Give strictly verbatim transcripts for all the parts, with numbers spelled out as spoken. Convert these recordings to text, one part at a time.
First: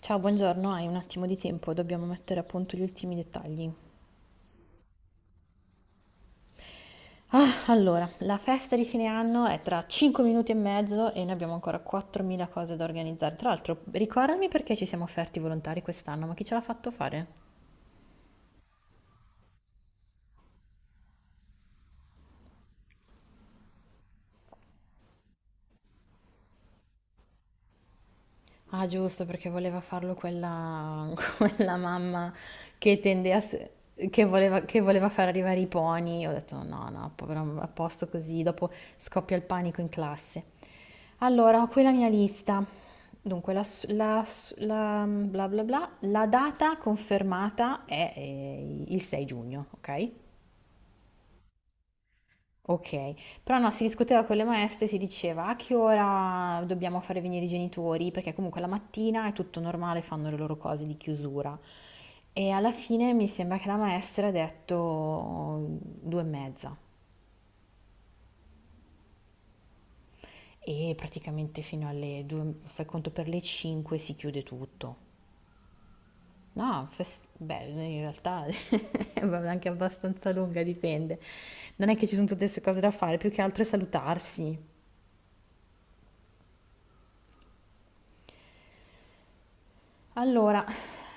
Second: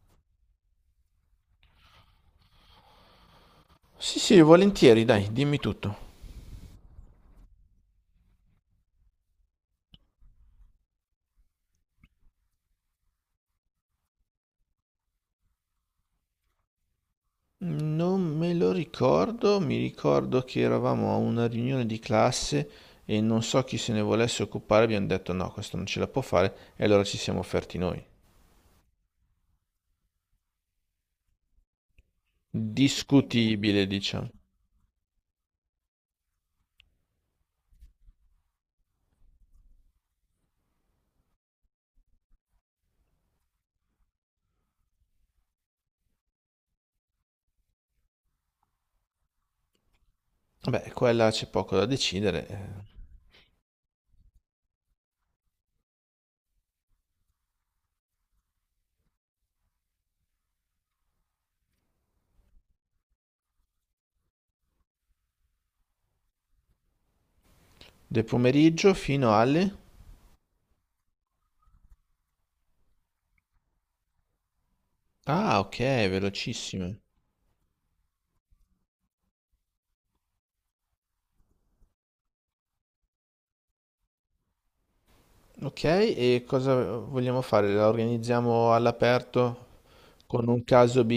Ciao, buongiorno, hai un attimo di tempo, dobbiamo mettere a punto gli ultimi dettagli. Sì, sì, volentieri, dai, dimmi tutto. Allora, la festa di fine anno è tra cinque minuti e mezzo e noi abbiamo ancora quattromila cose da organizzare. Tra l'altro, ricordami perché ci siamo offerti volontari quest'anno, ma chi ce l'ha fatto fare? Non me lo ricordo, mi ricordo che eravamo a una riunione di classe e non so chi se ne volesse occupare, abbiamo detto no, questo non ce la può fare e allora ci siamo offerti noi. Ah, giusto, perché voleva farlo quella, quella mamma che tende a s- Discutibile, che diciamo. voleva, che voleva far arrivare i pony. Ho detto no, no, povero, a posto così, dopo scoppia il panico in classe. Allora, ho qui la mia lista. Dunque, la, s- la s- la- bla bla bla, la data confermata è eh, il sei giugno, ok? Vabbè, qua e là c'è poco da decidere. eh. Ok, però no, si discuteva con le maestre, si diceva a che ora dobbiamo fare venire i genitori, perché comunque la mattina è tutto normale, fanno le loro cose di chiusura. E alla fine mi sembra che la maestra ha detto due e mezza Del pomeriggio fino alle... e praticamente fino alle due, fai conto per le cinque si chiude tutto. Ah, ok, No, velocissime. fes- beh, in realtà è anche abbastanza lunga, dipende. Non è che ci sono tutte queste cose da fare, più che altro è salutarsi. Ok, e cosa vogliamo fare? La organizziamo all'aperto? Con un Allora, caso B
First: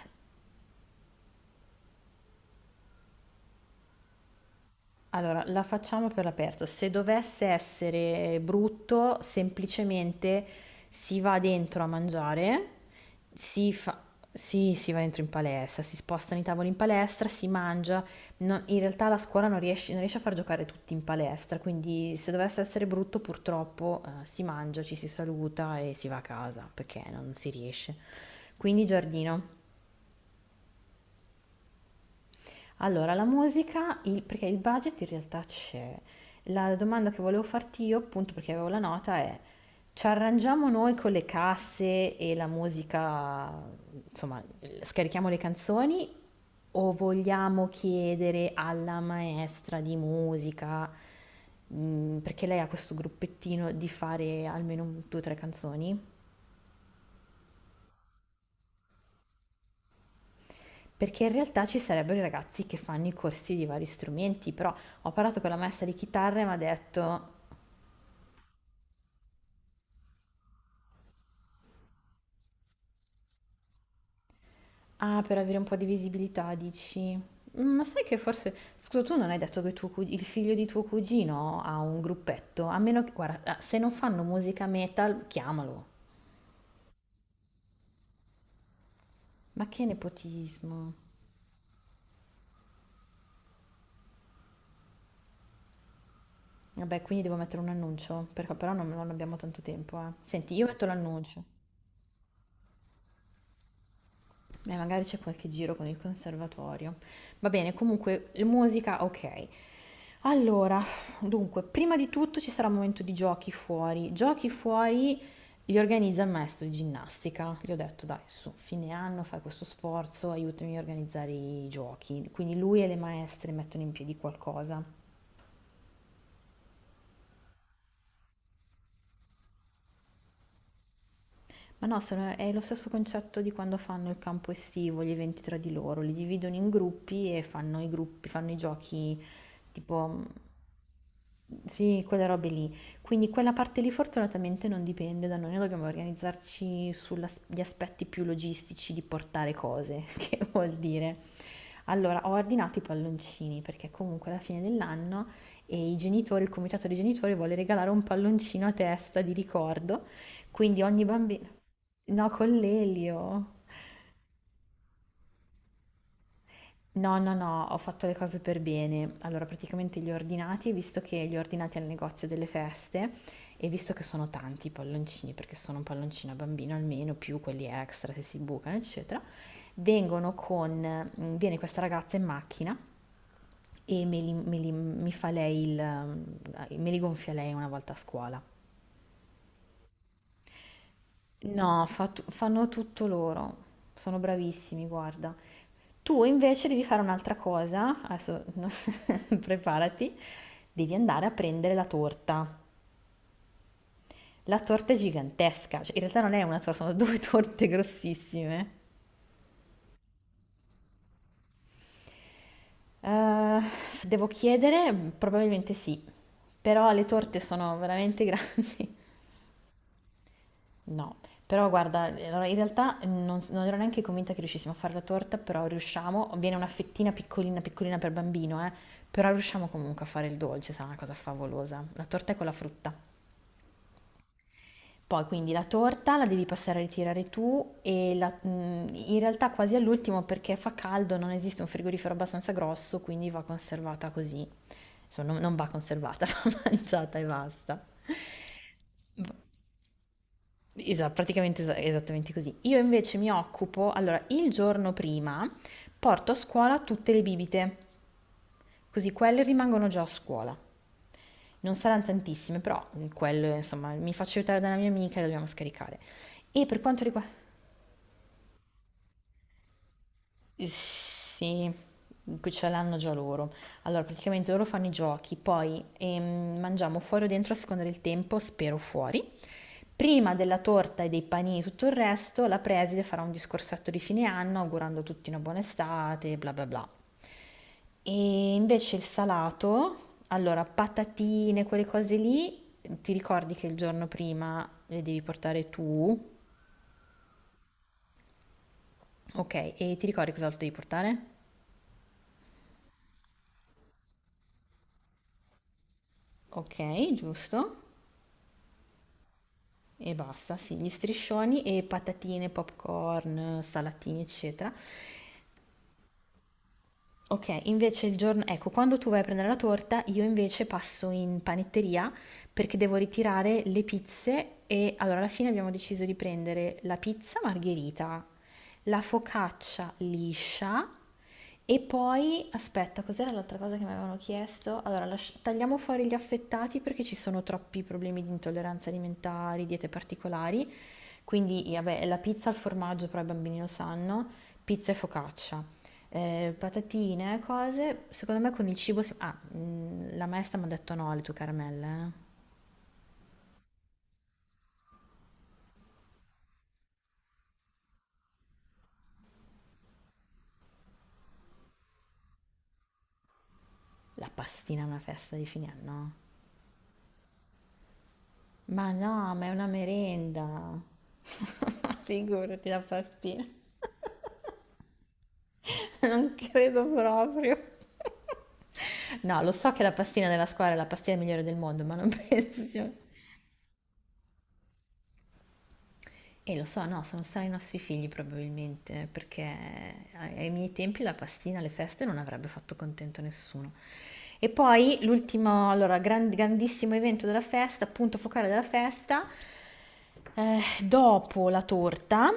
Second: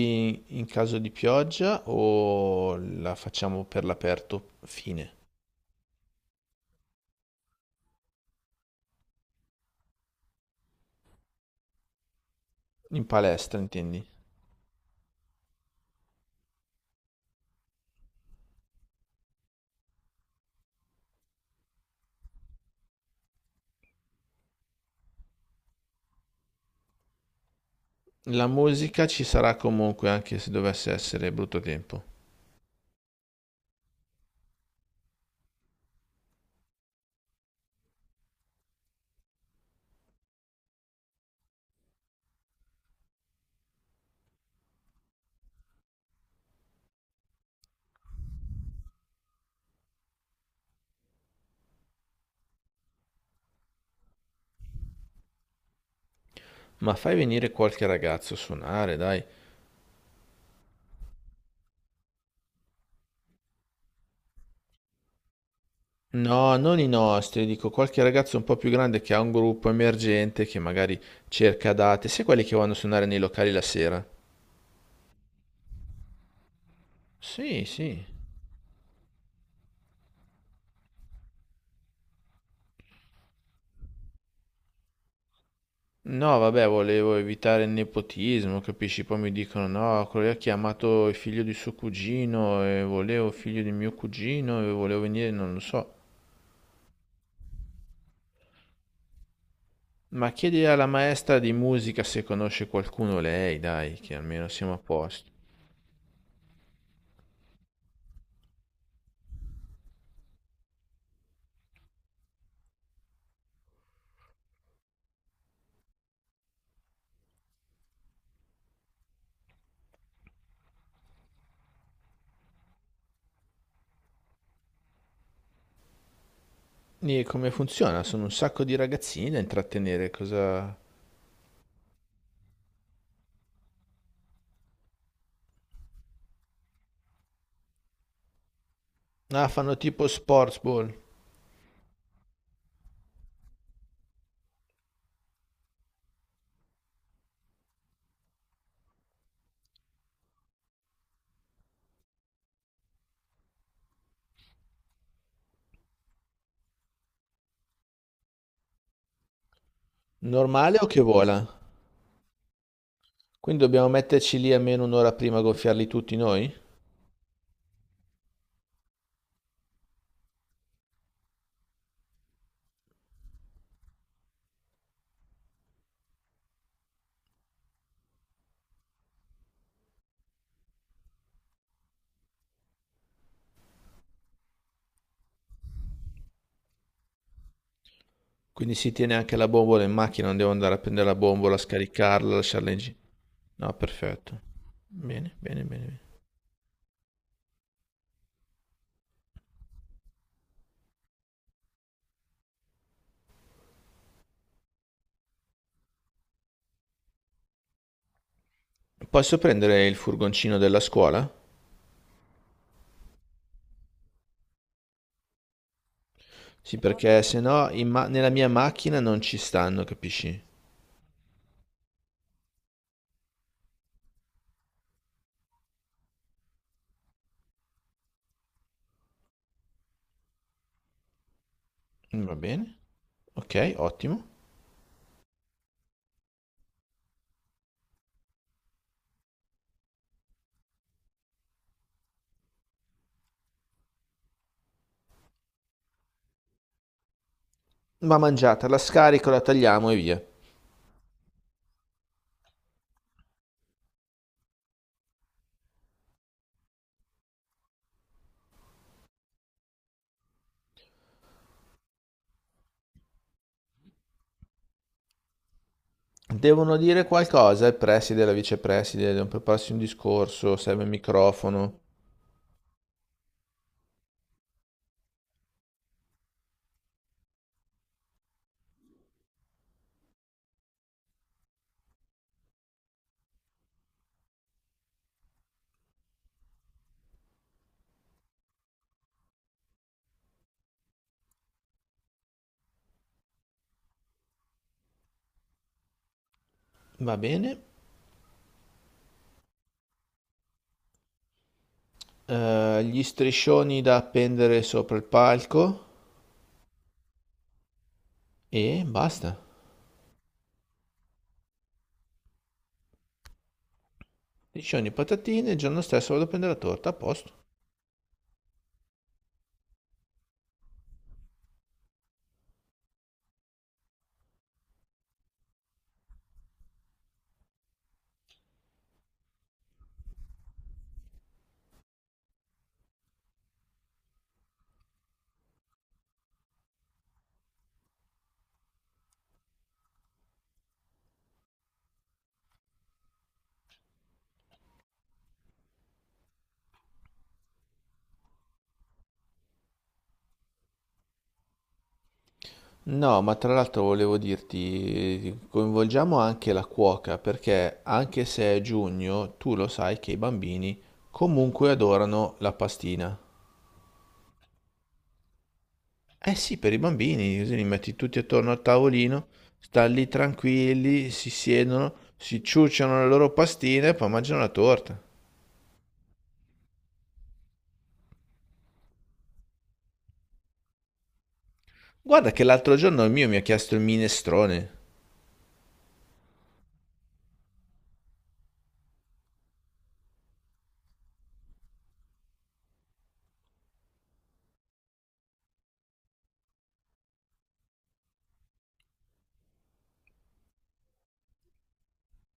in caso di pioggia o la facciamo per l'aperto fine? Allora, la facciamo per l'aperto. Se dovesse essere brutto, semplicemente si va dentro a mangiare, In palestra, si fa... intendi? sì, si va dentro in palestra, si spostano i tavoli in palestra, si mangia. No- in realtà la scuola non riesce, non riesce a far giocare tutti in palestra, quindi se dovesse essere brutto, purtroppo, eh, si mangia, ci si saluta e si va a casa, perché non si riesce. La Quindi musica ci sarà giardino. comunque anche se dovesse essere brutto tempo. Allora, la musica, il- perché il budget in realtà c'è. La domanda che volevo farti io, appunto perché avevo la nota, è ci arrangiamo noi con le casse e la musica, insomma, scarichiamo le canzoni o vogliamo chiedere alla maestra di musica, mh, perché lei ha questo gruppettino, di fare almeno due o tre canzoni? Ma fai venire qualche ragazzo a suonare, dai. Perché in realtà ci sarebbero i ragazzi che fanno i corsi di vari strumenti, però... Ho parlato con la maestra di chitarra e mi No, ha non i detto. nostri, dico qualche ragazzo un po' più grande che ha un gruppo emergente che magari cerca date, sai quelli che vanno a suonare nei locali la sera? Ah, per avere un po' di visibilità, dici? Sì, Mm, Ma sì. sai che forse... Scusa, tu non hai detto che tuo cug- il figlio di tuo cugino ha un gruppetto? A meno che... Guarda, ah, se non fanno musica metal, chiamalo. No, vabbè, volevo evitare il nepotismo, capisci? Poi mi dicono, Ma che no, quello lì ha nepotismo. chiamato il figlio di suo cugino e volevo il figlio di mio cugino e volevo venire, non lo so. Vabbè, quindi devo mettere un annuncio, perché però non, non abbiamo tanto tempo, eh. Ma Senti, chiedi io alla metto maestra l'annuncio. di musica se conosce qualcuno lei, dai, che almeno siamo Beh, a magari c'è posto. qualche giro con il conservatorio. Va bene, comunque, l- musica, ok. Allora, dunque, prima di tutto ci sarà un momento di giochi fuori. Giochi fuori li organizza il maestro di ginnastica. Gli ho detto, dai, su, fine anno fai questo sforzo, aiutami a organizzare i giochi. Quindi lui e le maestre mettono in piedi qualcosa. E come funziona? Sono un sacco di ragazzini da intrattenere, cosa... Ma no, sono- è lo stesso concetto di quando fanno il campo estivo, gli eventi tra di loro. Li dividono in gruppi e fanno i gruppi, fanno i giochi Ah, fanno tipo tipo. sports ball. Sì, quelle robe lì. Quindi quella parte lì fortunatamente non dipende da noi, noi dobbiamo organizzarci sugli aspetti più logistici di portare cose, che vuol dire. Allora, ho ordinato i palloncini perché comunque alla fine dell'anno e i genitori, il comitato dei genitori vuole regalare un palloncino a testa di ricordo, Normale quindi o che ogni vola? bambino... No, con l'elio. Quindi dobbiamo metterci lì almeno un'ora prima a gonfiarli tutti noi? No, no, no, ho fatto le cose per bene. Allora, praticamente li ho ordinati, visto che li ho ordinati al negozio delle feste e visto che sono tanti i palloncini, perché sono un palloncino a bambino almeno, più quelli extra se si bucano, eccetera, vengono con, mm, viene questa ragazza in macchina e me li, me li- mi fa lei il, mm, me li gonfia lei una volta a scuola. Quindi si tiene anche la bombola in macchina, non devo andare a prendere la bombola, No, fa tu- scaricarla, fanno lasciarla in giro. tutto loro. No, Sono perfetto. bravissimi, guarda. Bene, bene, bene. bene. Tu invece devi fare un'altra cosa. Adesso preparati. Devi andare a prendere la torta. La torta è gigantesca. Cioè, in realtà non è una torta, sono due torte grossissime. Posso prendere il furgoncino della scuola? Eh, devo chiedere? Probabilmente sì. Sì, Però le perché se torte no sono in ma- veramente nella mia grandi. macchina non ci stanno, capisci? No, però guarda, allora in realtà non, s- non ero neanche convinta che riuscissimo a fare la torta, però riusciamo, viene una fettina piccolina piccolina per bambino, eh, però riusciamo comunque a fare il dolce, sarà una cosa favolosa. La torta Va è con la bene, frutta. ok, ottimo. Poi quindi la torta la devi passare a ritirare tu e la- mm, in realtà quasi all'ultimo perché fa caldo, non esiste un frigorifero abbastanza grosso, quindi va conservata così. Insomma, non non va conservata, va mangiata e basta. Va mangiata, la scarico, la tagliamo e via. Esatto, praticamente es- esattamente così. Io invece mi occupo, allora, il giorno prima porto a scuola tutte le bibite, così quelle rimangono già a scuola. Non saranno tantissime, però mm, quelle, insomma, mi faccio aiutare da una mia amica e le dobbiamo scaricare. E Devono per quanto dire riguarda... qualcosa il preside e la vicepreside, devono prepararsi un discorso, serve il Sì, microfono. qui ce l'hanno già loro. Allora, praticamente loro fanno i giochi, poi ehm, mangiamo fuori o dentro a seconda del tempo, spero fuori. Prima della torta e dei panini e tutto il resto, la preside farà un discorsetto di fine anno augurando a tutti una buona estate, bla bla bla. E invece il salato, allora patatine, quelle cose lì, ti ricordi che il giorno prima le devi portare tu, Va bene. ok, e ti ricordi cos'altro devi portare? Eh, gli striscioni da appendere sopra il palco. Ok, giusto. E basta. E basta, sì, gli striscioni e patatine, popcorn, salatini, eccetera. Liscioni e patatine, il giorno stesso vado a prendere la torta, a posto. Ok, invece il giorno, ecco, quando tu vai a prendere la torta, io invece passo in panetteria perché devo ritirare le pizze e allora alla fine abbiamo deciso di prendere la pizza margherita, la focaccia liscia e poi, aspetta, cos'era l'altra cosa che mi avevano chiesto? Allora, lasci- tagliamo fuori gli affettati perché ci sono troppi problemi di intolleranza alimentari, diete particolari, quindi vabbè, la pizza al formaggio, però i bambini lo sanno, pizza e focaccia eh, patatine, cose. Secondo me con il cibo si... Ah, mm, la maestra mi ha detto no alle tue caramelle, eh. No, ma tra l'altro volevo dirti, coinvolgiamo anche la cuoca, perché anche se è giugno, tu lo sai che i bambini comunque adorano la pastina. La pastina è una festa di fine anno. Eh sì, per i bambini, così li metti tutti attorno al Ma tavolino, no, ma è una stanno lì merenda. tranquilli, si siedono, si Figurati la ciucciano le loro pastina. pastine e poi mangiano la torta. Non credo proprio. No, lo so che la pastina della scuola è la pastina migliore del mondo, ma non Guarda che l'altro penso. giorno il mio mi ha chiesto il minestrone, E lo so, no, sono stati i nostri figli probabilmente, perché ai ai miei tempi la pastina alle feste non avrebbe fatto contento nessuno. E poi l'ultimo, allora, gran- grandissimo evento della festa, punto focale della festa, eh, dopo la torta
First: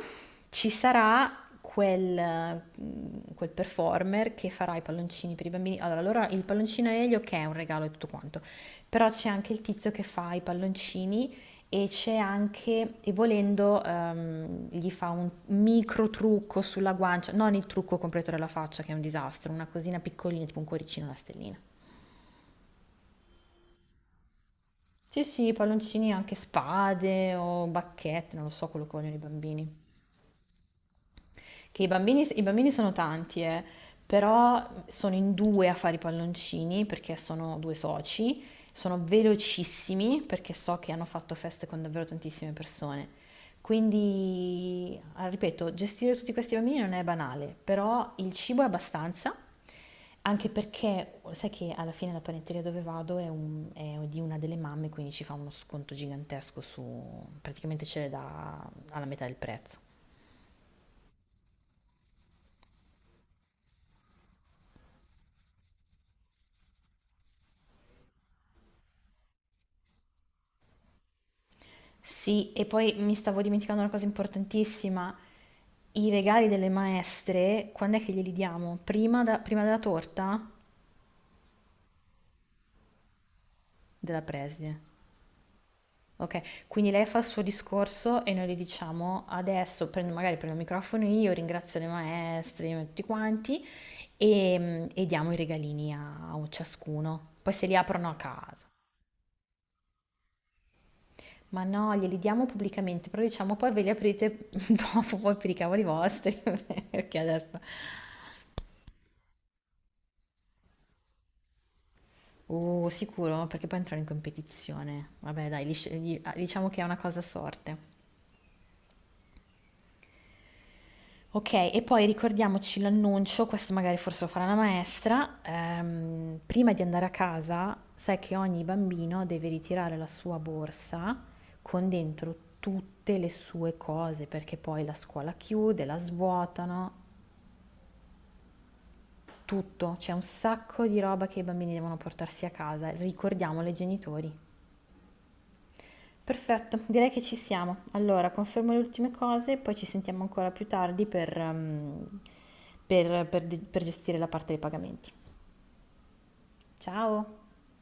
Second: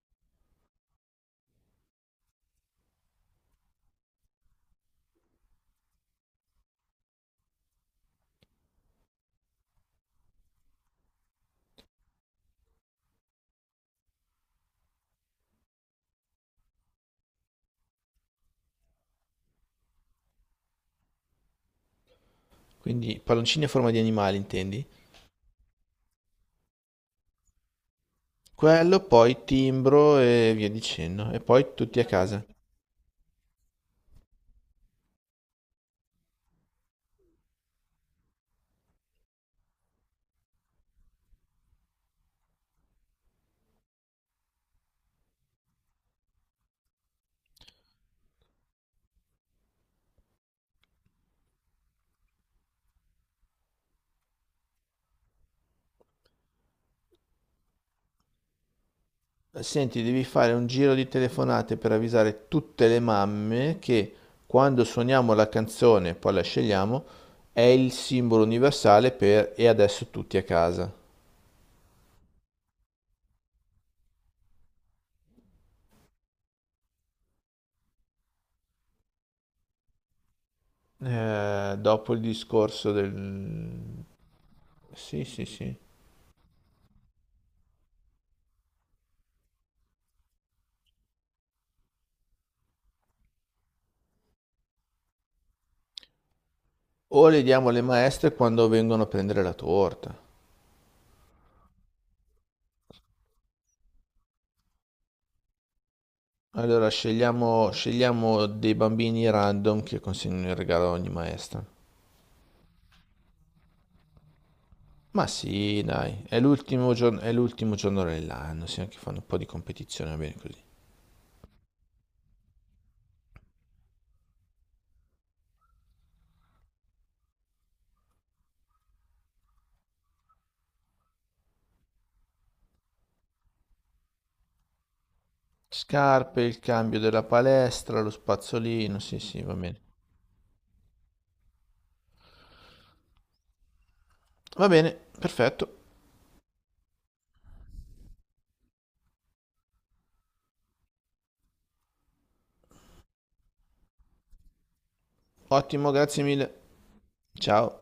ci sarà quel, mm, quel performer che farà i palloncini per i bambini. Allora, allora il palloncino a Elio che è un regalo e tutto quanto, però c'è anche il tizio che fa i palloncini e c'è anche, e volendo, ehm, gli fa un micro trucco sulla guancia, non il trucco completo della faccia che è un disastro, una cosina piccolina, tipo un cuoricino, una stellina. quindi palloncini a forma di animali, intendi? Sì, sì, palloncini anche spade o bacchette, non lo so quello che Quello, vogliono i poi bambini. timbro e via dicendo. E poi Che i tutti a bambini, casa. i bambini sono tanti, eh, però sono in due a fare i palloncini perché sono due soci, sono velocissimi perché so che hanno fatto feste con davvero tantissime persone. Quindi, ah, ripeto, gestire tutti questi bambini non è banale, però il cibo è abbastanza, anche perché sai che alla fine la panetteria dove vado è, un- è di una delle mamme, quindi ci fa uno sconto gigantesco su, praticamente ce l'è da alla metà del prezzo. Senti, devi fare un giro di telefonate per avvisare tutte le mamme che quando suoniamo la canzone, poi la scegliamo, è il simbolo universale per e adesso tutti a casa. Sì, e poi mi stavo dimenticando una cosa importantissima. I regali delle maestre, quando è che glieli diamo? Prima, da- prima della torta? Eh, dopo il discorso del... Della preside. Sì, sì, sì. Ok, quindi lei fa il suo discorso e noi gli diciamo adesso, prendo, magari prendo il microfono io, ringrazio le maestre, tutti quanti, e, e diamo i regalini a, a O ciascuno. le Poi se diamo li alle aprono a maestre quando casa. vengono a prendere la torta. Ma no, glieli diamo pubblicamente, però diciamo poi ve li aprite dopo, poi per i cavoli vostri. Allora Perché adesso... scegliamo, scegliamo dei bambini random che consegnano il regalo a ogni maestra. Uh, sicuro, perché poi entrano in competizione. Ma Vabbè, dai, li sì, sc- gli- dai, ah, è diciamo che è l'ultimo una cosa giorno, a è l'ultimo sorte. giorno dell'anno, sì, anche fanno un po' di competizione, va bene così. Ok, e poi ricordiamoci l'annuncio, questo magari forse lo farà la maestra, ehm, prima di andare a casa, sai che ogni bambino deve ritirare la sua borsa con dentro tutte le sue cose, perché poi la scuola chiude, la Scarpe, il svuotano, cambio della palestra, lo spazzolino, sì, sì, va bene. tutto. C'è un sacco di roba che i bambini devono portarsi a casa. Ricordiamolo ai genitori. Va bene, perfetto. Perfetto, direi che ci siamo. Allora, confermo le ultime cose e poi ci sentiamo ancora più tardi per, ehm, per- per- per gestire la parte dei pagamenti. Ottimo, grazie mille. Ciao! Ciao.